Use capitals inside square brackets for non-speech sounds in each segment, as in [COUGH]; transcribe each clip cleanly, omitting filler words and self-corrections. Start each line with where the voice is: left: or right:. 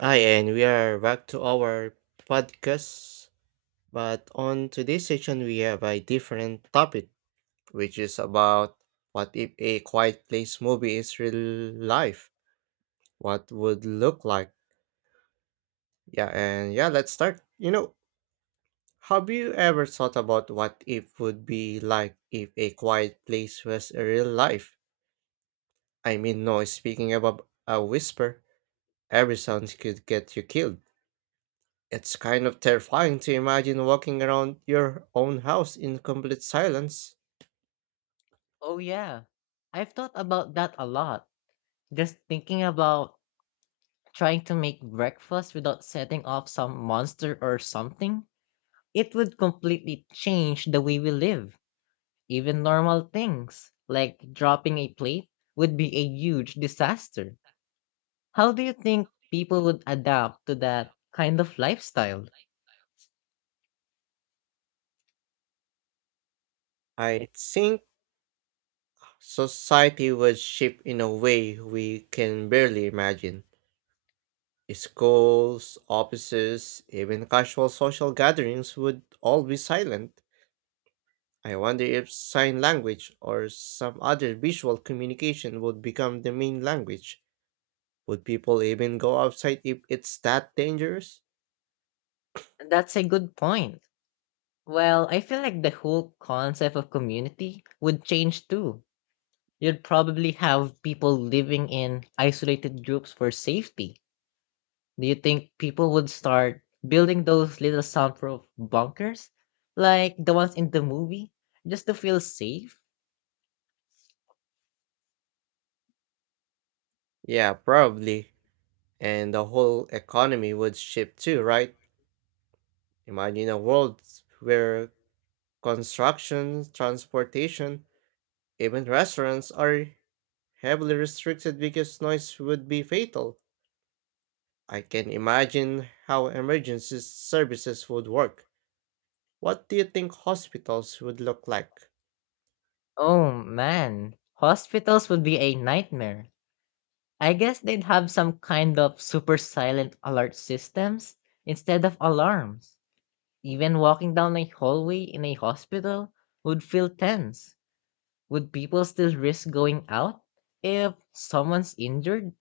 right: Hi, and we are back to our podcast. But on today's session, we have a different topic, which is about what if a quiet place movie is real life? What would look like? Yeah, and yeah, let's start. Have you ever thought about what it would be like if a quiet place was a real life? I mean, no, speaking about a whisper, every sound could get you killed. It's kind of terrifying to imagine walking around your own house in complete silence.
left: Oh yeah. I've thought about that a lot. Just thinking about trying to make breakfast without setting off some monster or something, it would completely change the way we live. Even normal things, like dropping a plate, would be a huge disaster. How do you think people would adapt to that kind of lifestyle?
right: I think society would shift in a way we can barely imagine. Schools, offices, even casual social gatherings would all be silent. I wonder if sign language or some other visual communication would become the main language. Would people even go outside if it's that dangerous?
left: That's a good point. Well, I feel like the whole concept of community would change too, you'd probably have people living in isolated groups for safety. Do you think people would start building those little soundproof bunkers like the ones in the movie just to feel safe?
right: Yeah, probably. And the whole economy would shift too, right? Imagine a world where construction, transportation, even restaurants are heavily restricted because noise would be fatal. I can imagine how emergency services would work. What do you think hospitals would look like?
left: Oh man, hospitals would be a nightmare. I guess they'd have some kind of super silent alert systems instead of alarms. Even walking down a hallway in a hospital would feel tense. Would people still risk going out if someone's injured?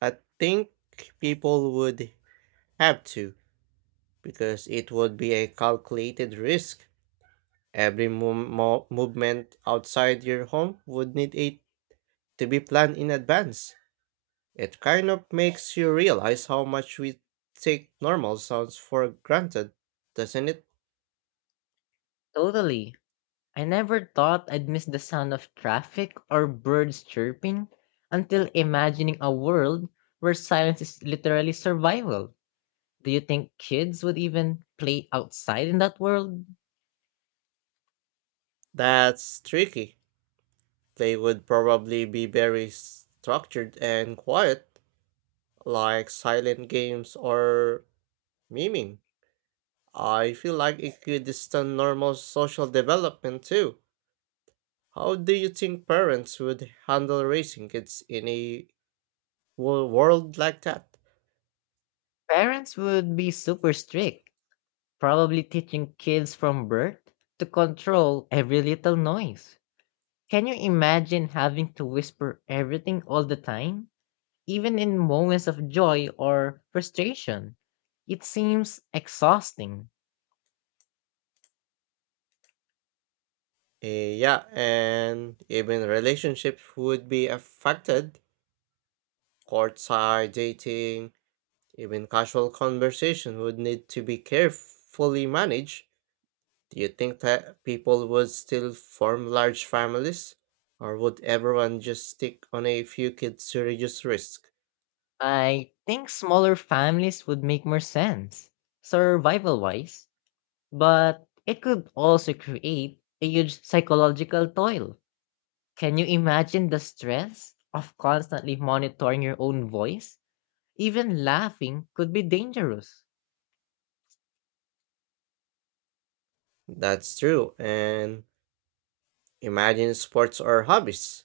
right: I think people would have to, because it would be a calculated risk. Every movement outside your home would need a to be planned in advance. It kind of makes you realize how much we take normal sounds for granted, doesn't it?
left: Totally. I never thought I'd miss the sound of traffic or birds chirping until imagining a world where silence is literally survival. Do you think kids would even play outside in that world?
right: That's tricky. They would probably be very structured and quiet, like silent games or miming. I feel like it could stunt normal social development too. How do you think parents would handle raising kids in a world like that?
left: Parents would be super strict, probably teaching kids from birth to control every little noise. Can you imagine having to whisper everything all the time? Even in moments of joy or frustration. It seems exhausting.
right: Yeah, and even relationships would be affected. Courtside dating, even casual conversation would need to be carefully managed. Do you think that people would still form large families? Or would everyone just stick on a few kids to reduce risk?
left: I think smaller families would make more sense, survival wise, but it could also create a huge psychological toil. Can you imagine the stress of constantly monitoring your own voice? Even laughing could be dangerous.
right: That's true, and imagine sports or hobbies.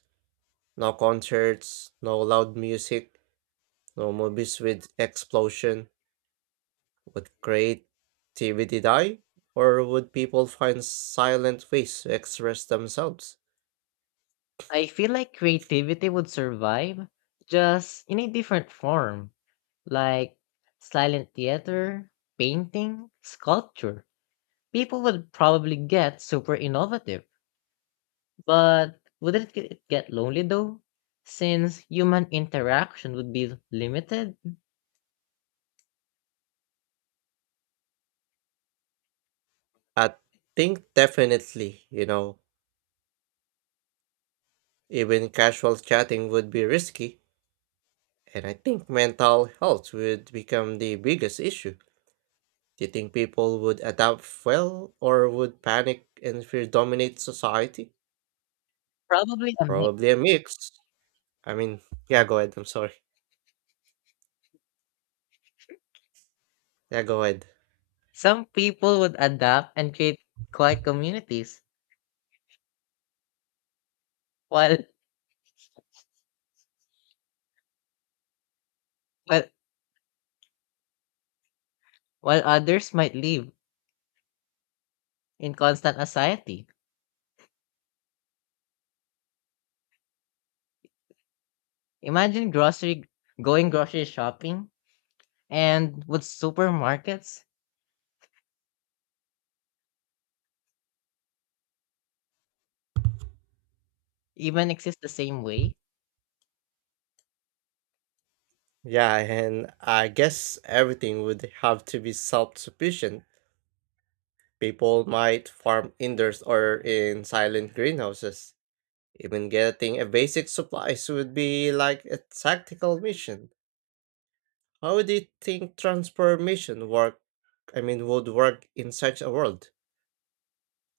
right: No concerts, no loud music, no movies with explosion. Would creativity die? Or would people find silent ways to express themselves?
left: I feel like creativity would survive, just in a different form. Like silent theater, painting, sculpture. People would probably get super innovative, but wouldn't it get lonely though? Since human interaction would be limited,
right: I think definitely, even casual chatting would be risky. And I think mental health would become the biggest issue. Do you think people would adapt well or would panic and fear dominate society?
left: probably a mix.
right: Probably a mix. I mean, yeah, go ahead. I'm sorry. Yeah, go ahead.
left: Some people would adapt and create quiet communities, while while, while others might live in constant anxiety. Imagine grocery going grocery shopping, and would supermarkets even exist the same way?
right: Yeah, and I guess everything would have to be self-sufficient. People might farm indoors or in silent greenhouses. Even getting a basic supplies would be like a tactical mission. How do you think transformation work? Would work in such a world?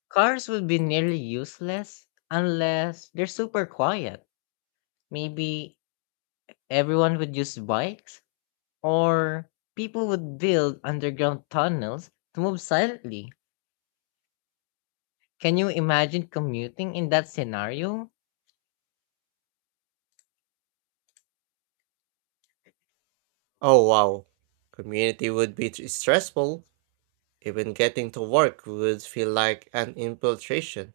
left: Cars would be nearly useless unless they're super quiet. Maybe everyone would use bikes, or people would build underground tunnels to move silently. Can you imagine commuting in that scenario?
right: Oh wow, community would be stressful. Even getting to work would feel like an infiltration.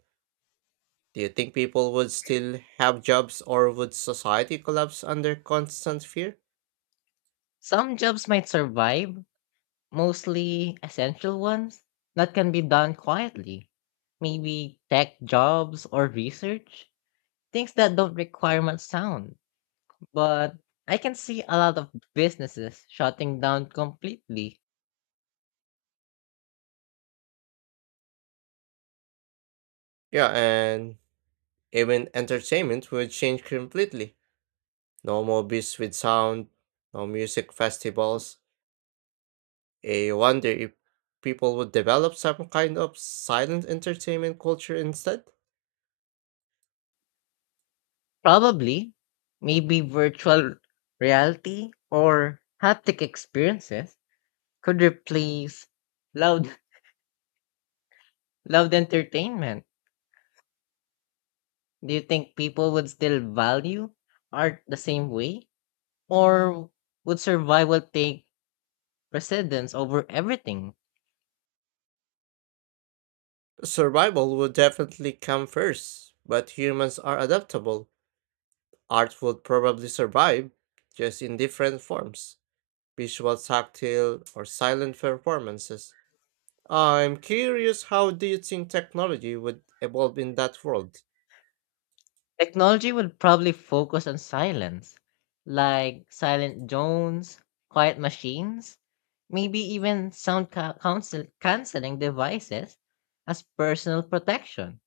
right: Do you think people would still have jobs or would society collapse under constant fear?
left: Some jobs might survive, mostly essential ones that can be done quietly. Maybe tech jobs or research, things that don't require much sound. But I can see a lot of businesses shutting down completely.
right: Yeah, and even entertainment would change completely. No more beasts with sound, no music festivals. I wonder if people would develop some kind of silent entertainment culture instead.
left: Probably, maybe virtual reality or haptic experiences could replace loud [LAUGHS] loud entertainment. Do you think people would still value art the same way? Or would survival take precedence over everything?
right: Survival would definitely come first, but humans are adaptable. Art would probably survive, just in different forms, visual, tactile, or silent performances. I'm curious, how do you think technology would evolve in that world?
left: Technology would probably focus on silence, like silent drones, quiet machines, maybe even sound canceling devices as personal protection.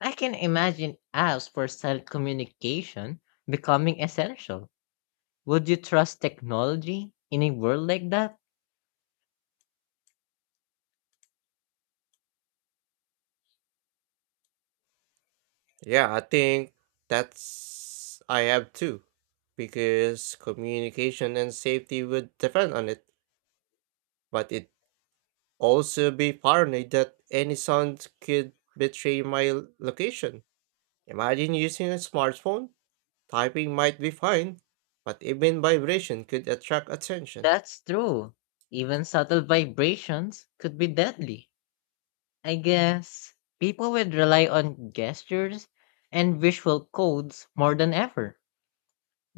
left: I can imagine apps for silent communication becoming essential. Would you trust technology in a world like that?
right: Yeah, I think that's I have too, because communication and safety would depend on it, but it also be paranoid that any sound could betray my location. Imagine using a smartphone, typing might be fine, but even vibration could attract attention.
left: That's true. Even subtle vibrations could be deadly. I guess people would rely on gestures and visual codes more than ever.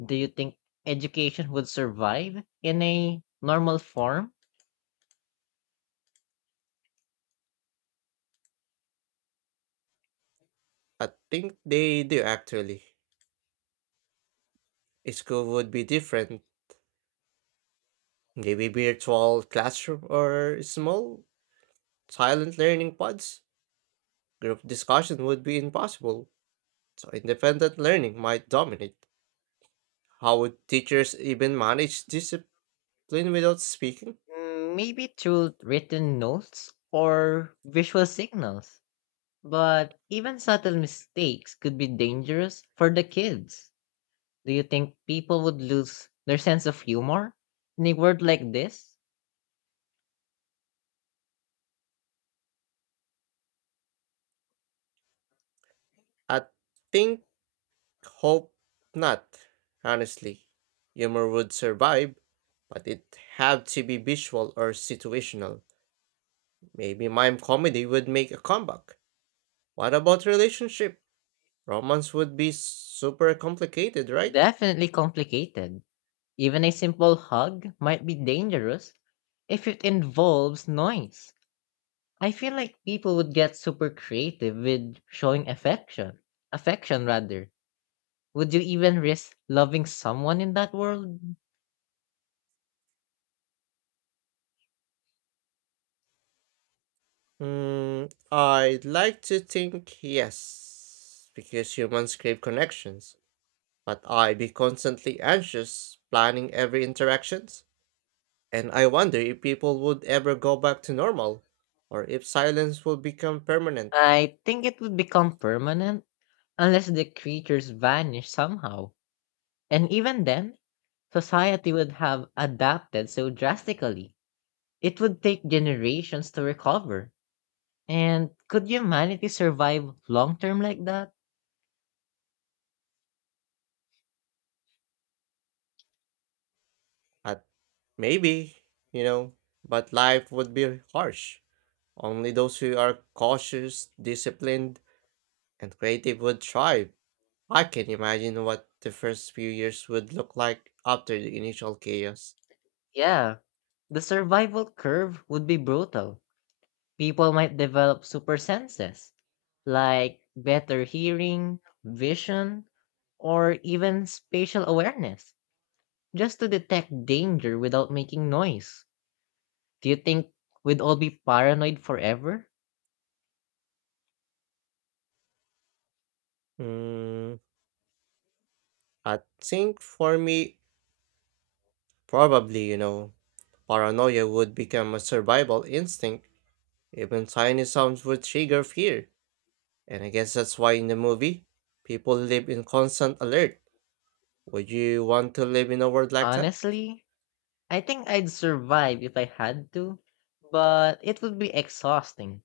left: Do you think education would survive in a normal form?
right: I think they do actually. School would be different. Maybe virtual classroom or small silent learning pods. Group discussion would be impossible, so independent learning might dominate. How would teachers even manage discipline without speaking?
left: Mm, maybe through written notes or visual signals. But even subtle mistakes could be dangerous for the kids. Do you think people would lose their sense of humor in a word like this?
right: I think hope not, honestly. Humor would survive, but it have to be visual or situational. Maybe mime comedy would make a comeback. What about relationship? Romance would be super complicated, right?
left: Definitely complicated. Even a simple hug might be dangerous if it involves noise. I feel like people would get super creative with showing affection. Affection, rather. Would you even risk loving someone in that world?
right: Mm, I'd like to think yes, because humans crave connections, but I'd be constantly anxious, planning every interactions, and I wonder if people would ever go back to normal, or if silence would become permanent.
left: I think it would become permanent unless the creatures vanish somehow. And even then, society would have adapted so drastically. It would take generations to recover. And could humanity survive long term like that?
right: At maybe, you know, but life would be harsh. Only those who are cautious, disciplined, and creative would thrive. I can imagine what the first few years would look like after the initial chaos.
left: Yeah, the survival curve would be brutal. People might develop super senses, like better hearing, vision, or even spatial awareness, just to detect danger without making noise. Do you think we'd all be paranoid forever?
right: Mm, I think for me, probably, paranoia would become a survival instinct. Even tiny sounds would trigger fear. And I guess that's why in the movie, people live in constant alert. Would you want to live in a world like that?
left: Honestly, I think I'd survive if I had to, but it would be exhausting.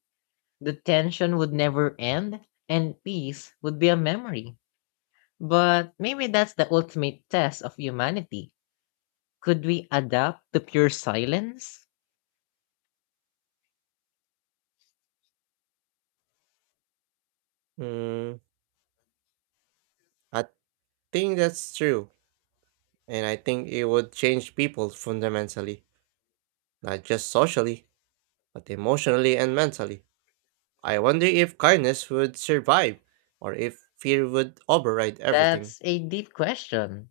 left: The tension would never end, and peace would be a memory. But maybe that's the ultimate test of humanity. Could we adapt to pure silence?
right: Mm, I think that's true. And I think it would change people fundamentally, not just socially, but emotionally and mentally. I wonder if kindness would survive, or if fear would override everything.
left: That's a deep question.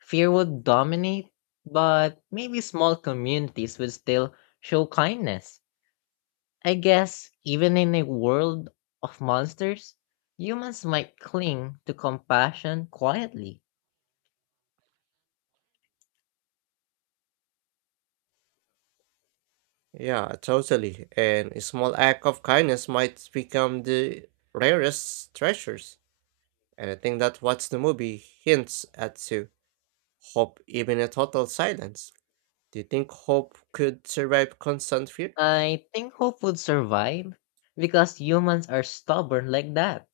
left: Fear would dominate, but maybe small communities would still show kindness. I guess even in a world of monsters, humans might cling to compassion quietly.
right: Yeah, totally. And a small act of kindness might become the rarest treasures. And I think that's what the movie hints at too. Hope even a total silence. Do you think hope could survive constant fear?
left: I think hope would survive because humans are stubborn like that.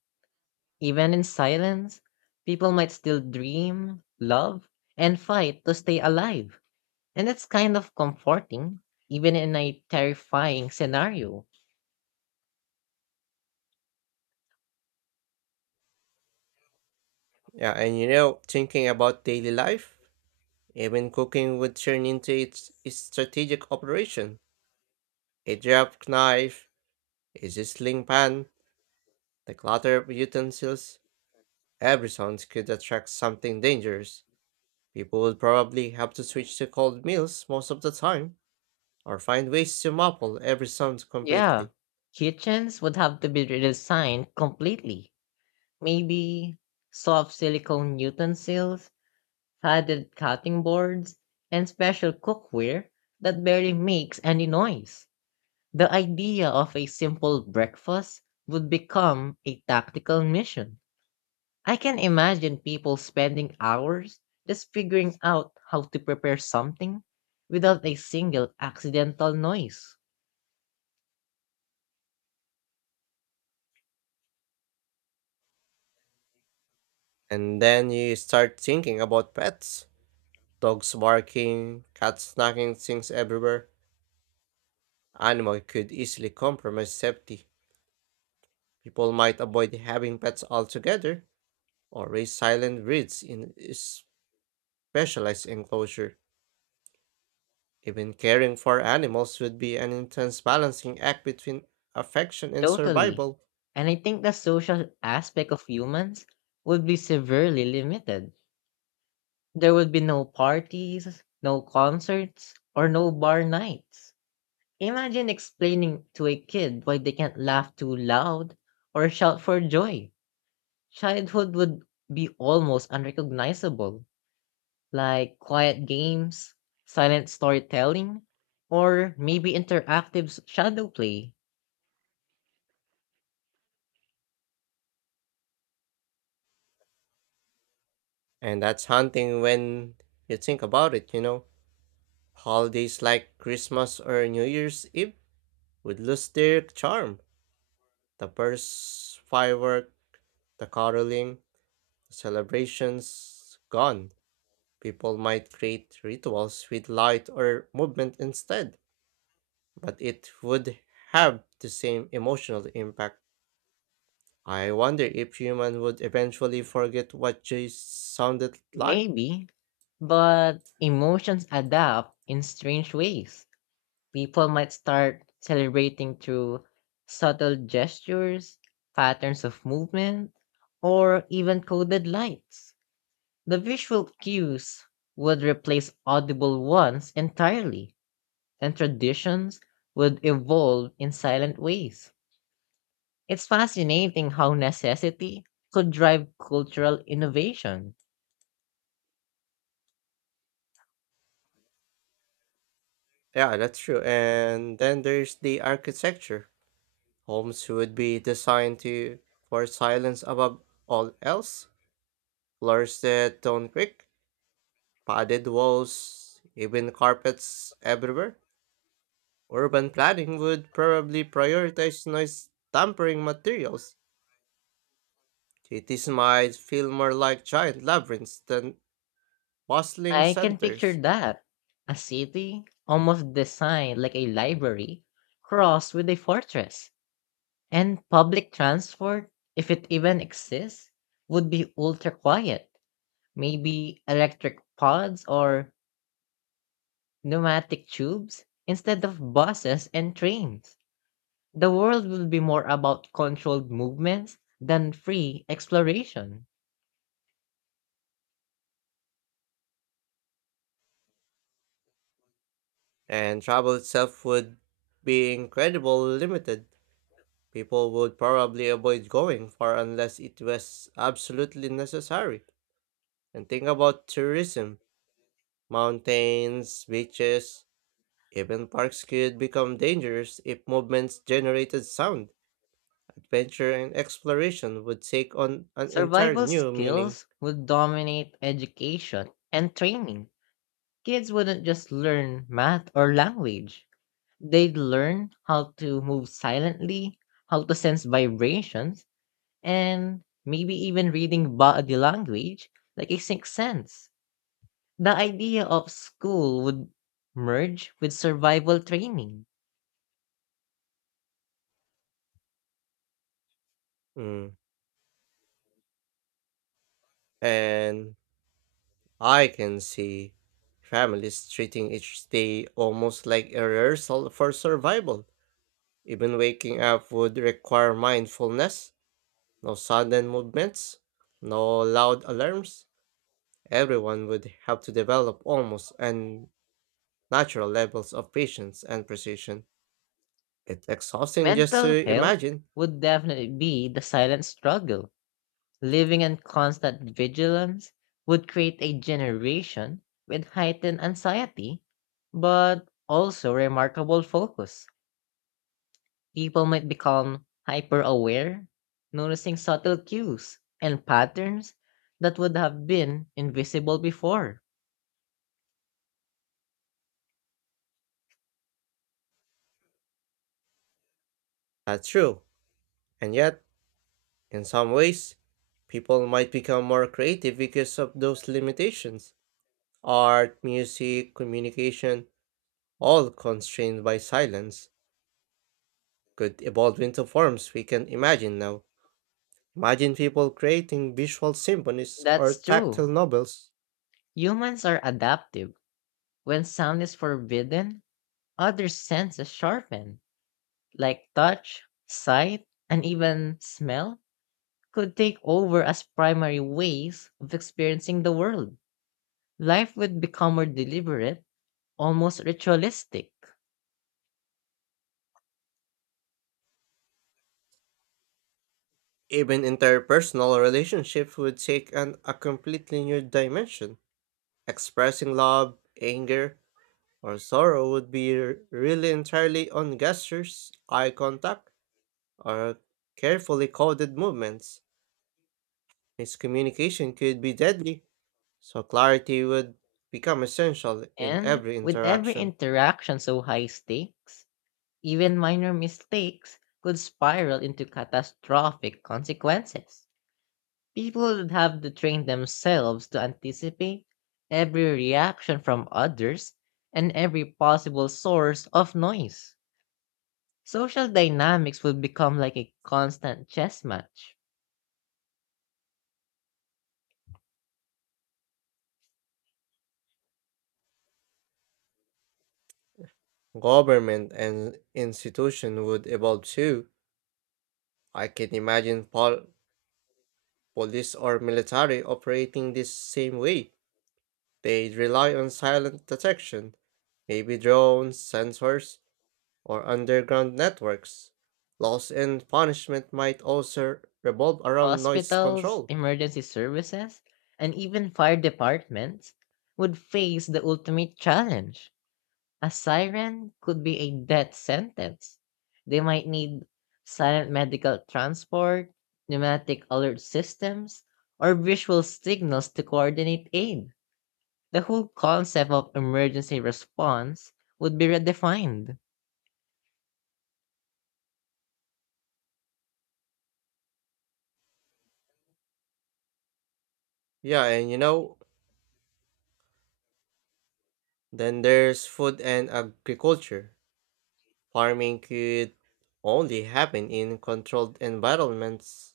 left: Even in silence, people might still dream, love, and fight to stay alive. And that's kind of comforting, even in a terrifying scenario.
right: Yeah, and thinking about daily life, even cooking would turn into its strategic operation. A sharp knife, a sizzling pan, the clutter of utensils, every sound could attract something dangerous. People would probably have to switch to cold meals most of the time, or find ways to muffle every sound
left: Yeah,
right: completely.
left: kitchens would have to be redesigned completely. Maybe soft silicone utensils, padded cutting boards, and special cookware that barely makes any noise. The idea of a simple breakfast would become a tactical mission. I can imagine people spending hours just figuring out how to prepare something without a single accidental noise.
right: And then you start thinking about pets. Dogs barking, cats knocking things everywhere. Animal could easily compromise safety. People might avoid having pets altogether, or raise silent breeds in a specialized enclosure. Even caring for animals would be an intense balancing act between affection and
left: Totally.
right: survival.
left: And I think the social aspect of humans would be severely limited. There would be no parties, no concerts, or no bar nights. Imagine explaining to a kid why they can't laugh too loud or shout for joy. Childhood would be almost unrecognizable. Like quiet games, silent storytelling, or maybe interactive shadow play.
right: And that's haunting when you think about it. Holidays like Christmas or New Year's Eve would lose their charm. The bursts, firework, the caroling, the celebrations, gone. People might create rituals with light or movement instead, but it would have the same emotional impact. I wonder if human would eventually forget what joy sounded like.
left: Maybe. But emotions adapt in strange ways. People might start celebrating through subtle gestures, patterns of movement, or even coded lights. The visual cues would replace audible ones entirely, and traditions would evolve in silent ways. It's fascinating how necessity could drive cultural innovation.
right: Yeah, that's true. And then there's the architecture. Homes would be designed to for silence above all else, floors that don't creak, padded walls, even carpets everywhere. Urban planning would probably prioritize noise tampering materials. Cities might feel more like giant labyrinths than bustling
left: I can picture
right: centers,
left: that. A city almost designed like a library crossed with a fortress. And public transport, if it even exists, would be ultra quiet. Maybe electric pods or pneumatic tubes instead of buses and trains. The world will be more about controlled movements than free exploration.
right: and travel itself would be incredibly limited. People would probably avoid going far unless it was absolutely necessary. And think about tourism. Mountains, beaches, even parks could become dangerous if movements generated sound. Adventure and exploration would take on an entire
left: Survival
right: new meaning.
left: skills would dominate education and training. Kids wouldn't just learn math or language. They'd learn how to move silently, how to sense vibrations, and maybe even reading body language like a sixth sense. The idea of school would merge with survival training.
right: Mm. And I can see families treating each day almost like a rehearsal for survival. Even waking up would require mindfulness, no sudden movements, no loud alarms. Everyone would have to develop almost an natural levels of patience and precision. It's exhausting just
left: Mental
right: to
left: health
right: imagine.
left: would definitely be the silent struggle. Living in constant vigilance would create a generation with heightened anxiety, but also remarkable focus. People might become hyper aware, noticing subtle cues and patterns that would have been invisible before.
right: That's true. And yet, in some ways, people might become more creative because of those limitations. Art, music, communication, all constrained by silence, could evolve into forms we can imagine now. Imagine people creating visual symphonies or
left: That's true.
right: tactile novels.
left: Humans are adaptive. When sound is forbidden, other senses sharpen, like touch, sight, and even smell could take over as primary ways of experiencing the world. Life would become more deliberate, almost ritualistic.
right: Even interpersonal relationships would take an, a completely new dimension. Expressing love, anger, or sorrow would be really entirely on gestures, eye contact, or carefully coded movements. Miscommunication could be deadly, so clarity would become essential in
left: And
right: every
left: with every
right: interaction.
left: interaction so high stakes, even minor mistakes could spiral into catastrophic consequences. People would have to train themselves to anticipate every reaction from others and every possible source of noise. Social dynamics would become like a constant chess match.
right: Government and institution would evolve too. I can imagine police or military operating this same way. They rely on silent detection, maybe drones, sensors, or underground networks. Laws and punishment might also revolve around noise
left: Hospitals,
right: control.
left: emergency services, and even fire departments would face the ultimate challenge. A siren could be a death sentence. They might need silent medical transport, pneumatic alert systems, or visual signals to coordinate aid. The whole concept of emergency response would be redefined.
right: Yeah, and then there's food and agriculture. Farming could only happen in controlled environments,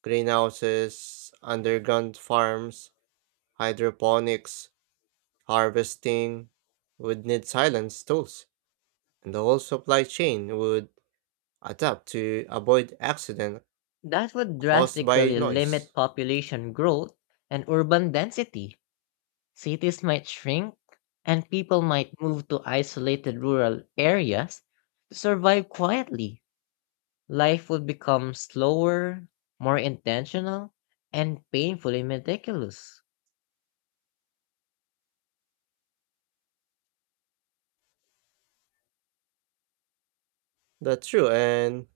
right: greenhouses, underground farms, hydroponics, harvesting would need silence tools, and the whole supply chain would adapt to avoid accident
left: That would
right: caused by
left: drastically
right: noise.
left: limit population growth and urban density. Cities might shrink, and people might move to isolated rural areas to survive quietly. Life would become slower, more intentional, and painfully meticulous.
right: That's true. And,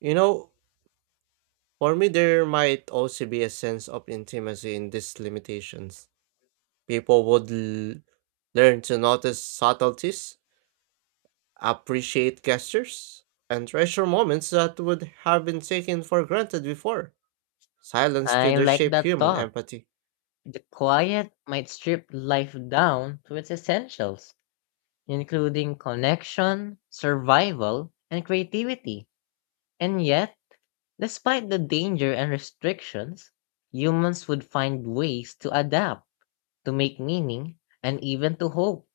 right: you know, for me, there might also be a sense of intimacy in these limitations. People would learn to notice subtleties, appreciate gestures, and treasure moments that would have been taken for granted before. Silence
left: I
right: could
left: like
right: reshape
left: that
right: human
left: thought.
right: empathy,
left: The quiet might strip life down to its essentials, including connection, survival, and creativity. And yet, despite the danger and restrictions, humans would find ways to adapt, to make meaning, and even to hope.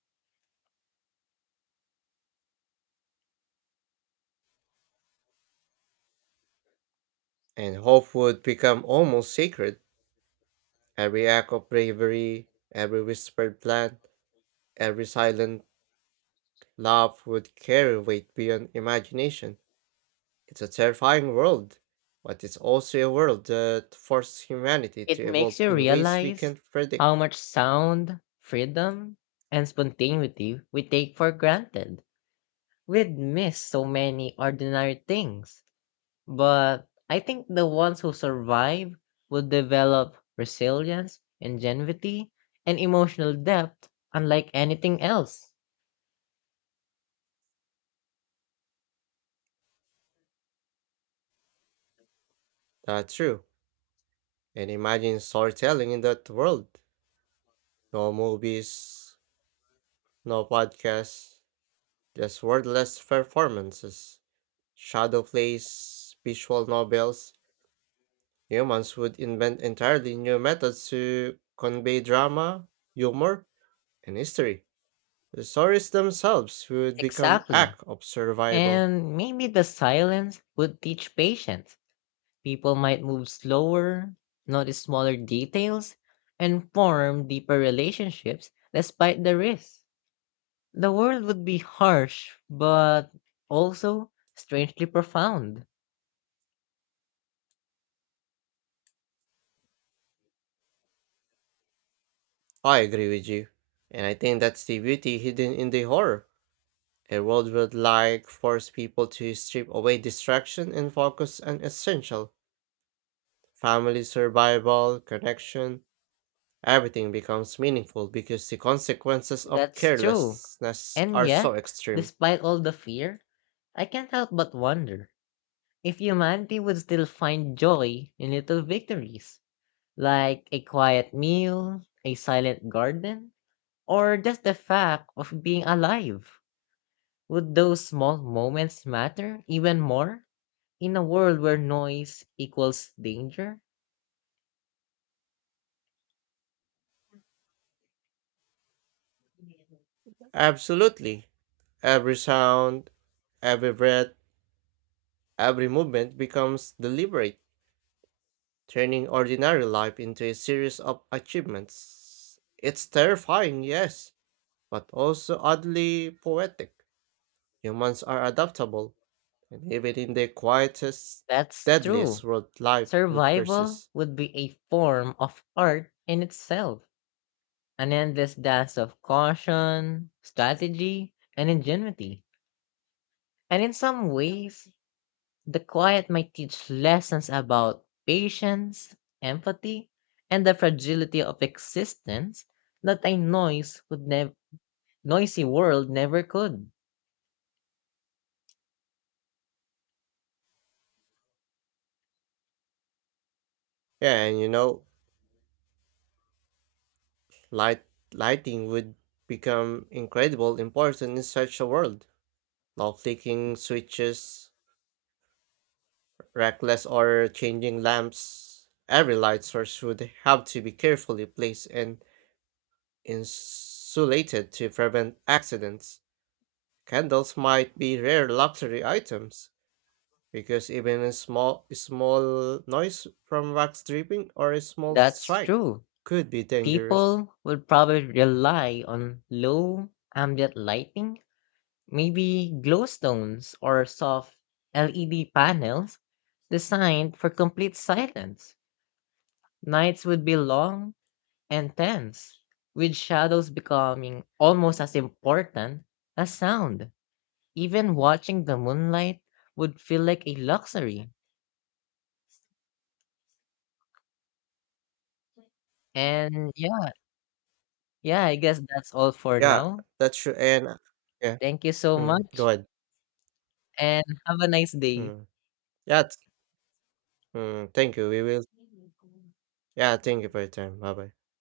right: and hope would become almost sacred. Every act of bravery, every whispered plan, every silent laugh would carry weight beyond imagination. It's a terrifying world, but it's also a world that forces humanity to
left: It makes
right: evolve
left: you
right: in ways we
left: realize
right: can't
left: how
right: predict.
left: much sound, freedom, and spontaneity we take for granted. We'd miss so many ordinary things. But I think the ones who survive will develop resilience, ingenuity, and emotional depth unlike anything else.
right: That's true. And imagine storytelling in that world. No movies, no podcasts, just wordless performances, shadow plays, visual novels. Humans would invent entirely new methods to convey drama, humor, and history. The stories themselves would become
left: Exactly.
right: act of survival.
left: And maybe the silence would teach patience. People might move slower, notice smaller details, and form deeper relationships despite the risks. The world would be harsh, but also strangely profound.
right: I agree with you. And I think that's the beauty hidden in the horror. A world would like force people to strip away distraction and focus on essential. Family survival, connection, everything becomes meaningful because the consequences of
left: That's true.
right: carelessness
left: And
right: are so
left: yet,
right: extreme.
left: despite all the fear, I can't help but wonder if humanity would still find joy in little victories, like a quiet meal, a silent garden, or just the fact of being alive. Would those small moments matter even more? In a world where noise equals danger?
right: Absolutely. Every sound, every breath, every movement becomes deliberate, turning ordinary life into a series of achievements. It's terrifying, yes, but also oddly poetic. Humans are adaptable, and even in the quietest,
left: That's
right: deadliest
left: true.
right: world, life would
left: Survival
right: persist.
left: would be a form of art in itself, an endless dance of caution, strategy, and ingenuity. And in some ways, the quiet might teach lessons about patience, empathy, and the fragility of existence that a noise would noisy world never could.
right: Yeah, and light lighting would become incredibly important in such a world. Low flicking switches, reckless or changing lamps. Every light source would have to be carefully placed and insulated to prevent accidents. Candles might be rare luxury items, because even a small noise from wax dripping or a small
left: That's
right: strike
left: true.
right: could be dangerous.
left: People will probably rely on low ambient lighting, maybe glowstones or soft LED panels designed for complete silence. Nights would be long and tense, with shadows becoming almost as important as sound. Even watching the moonlight would feel like a luxury. And yeah, yeah, I guess that's all for
right: Yeah,
left: now.
right: that's true. And yeah,
left: Thank you so
right: mm, go
left: much.
right: ahead.
left: And have a nice day.
right: Mm, yeah, mm, thank you. We will. Yeah, thank you for your time. Bye bye.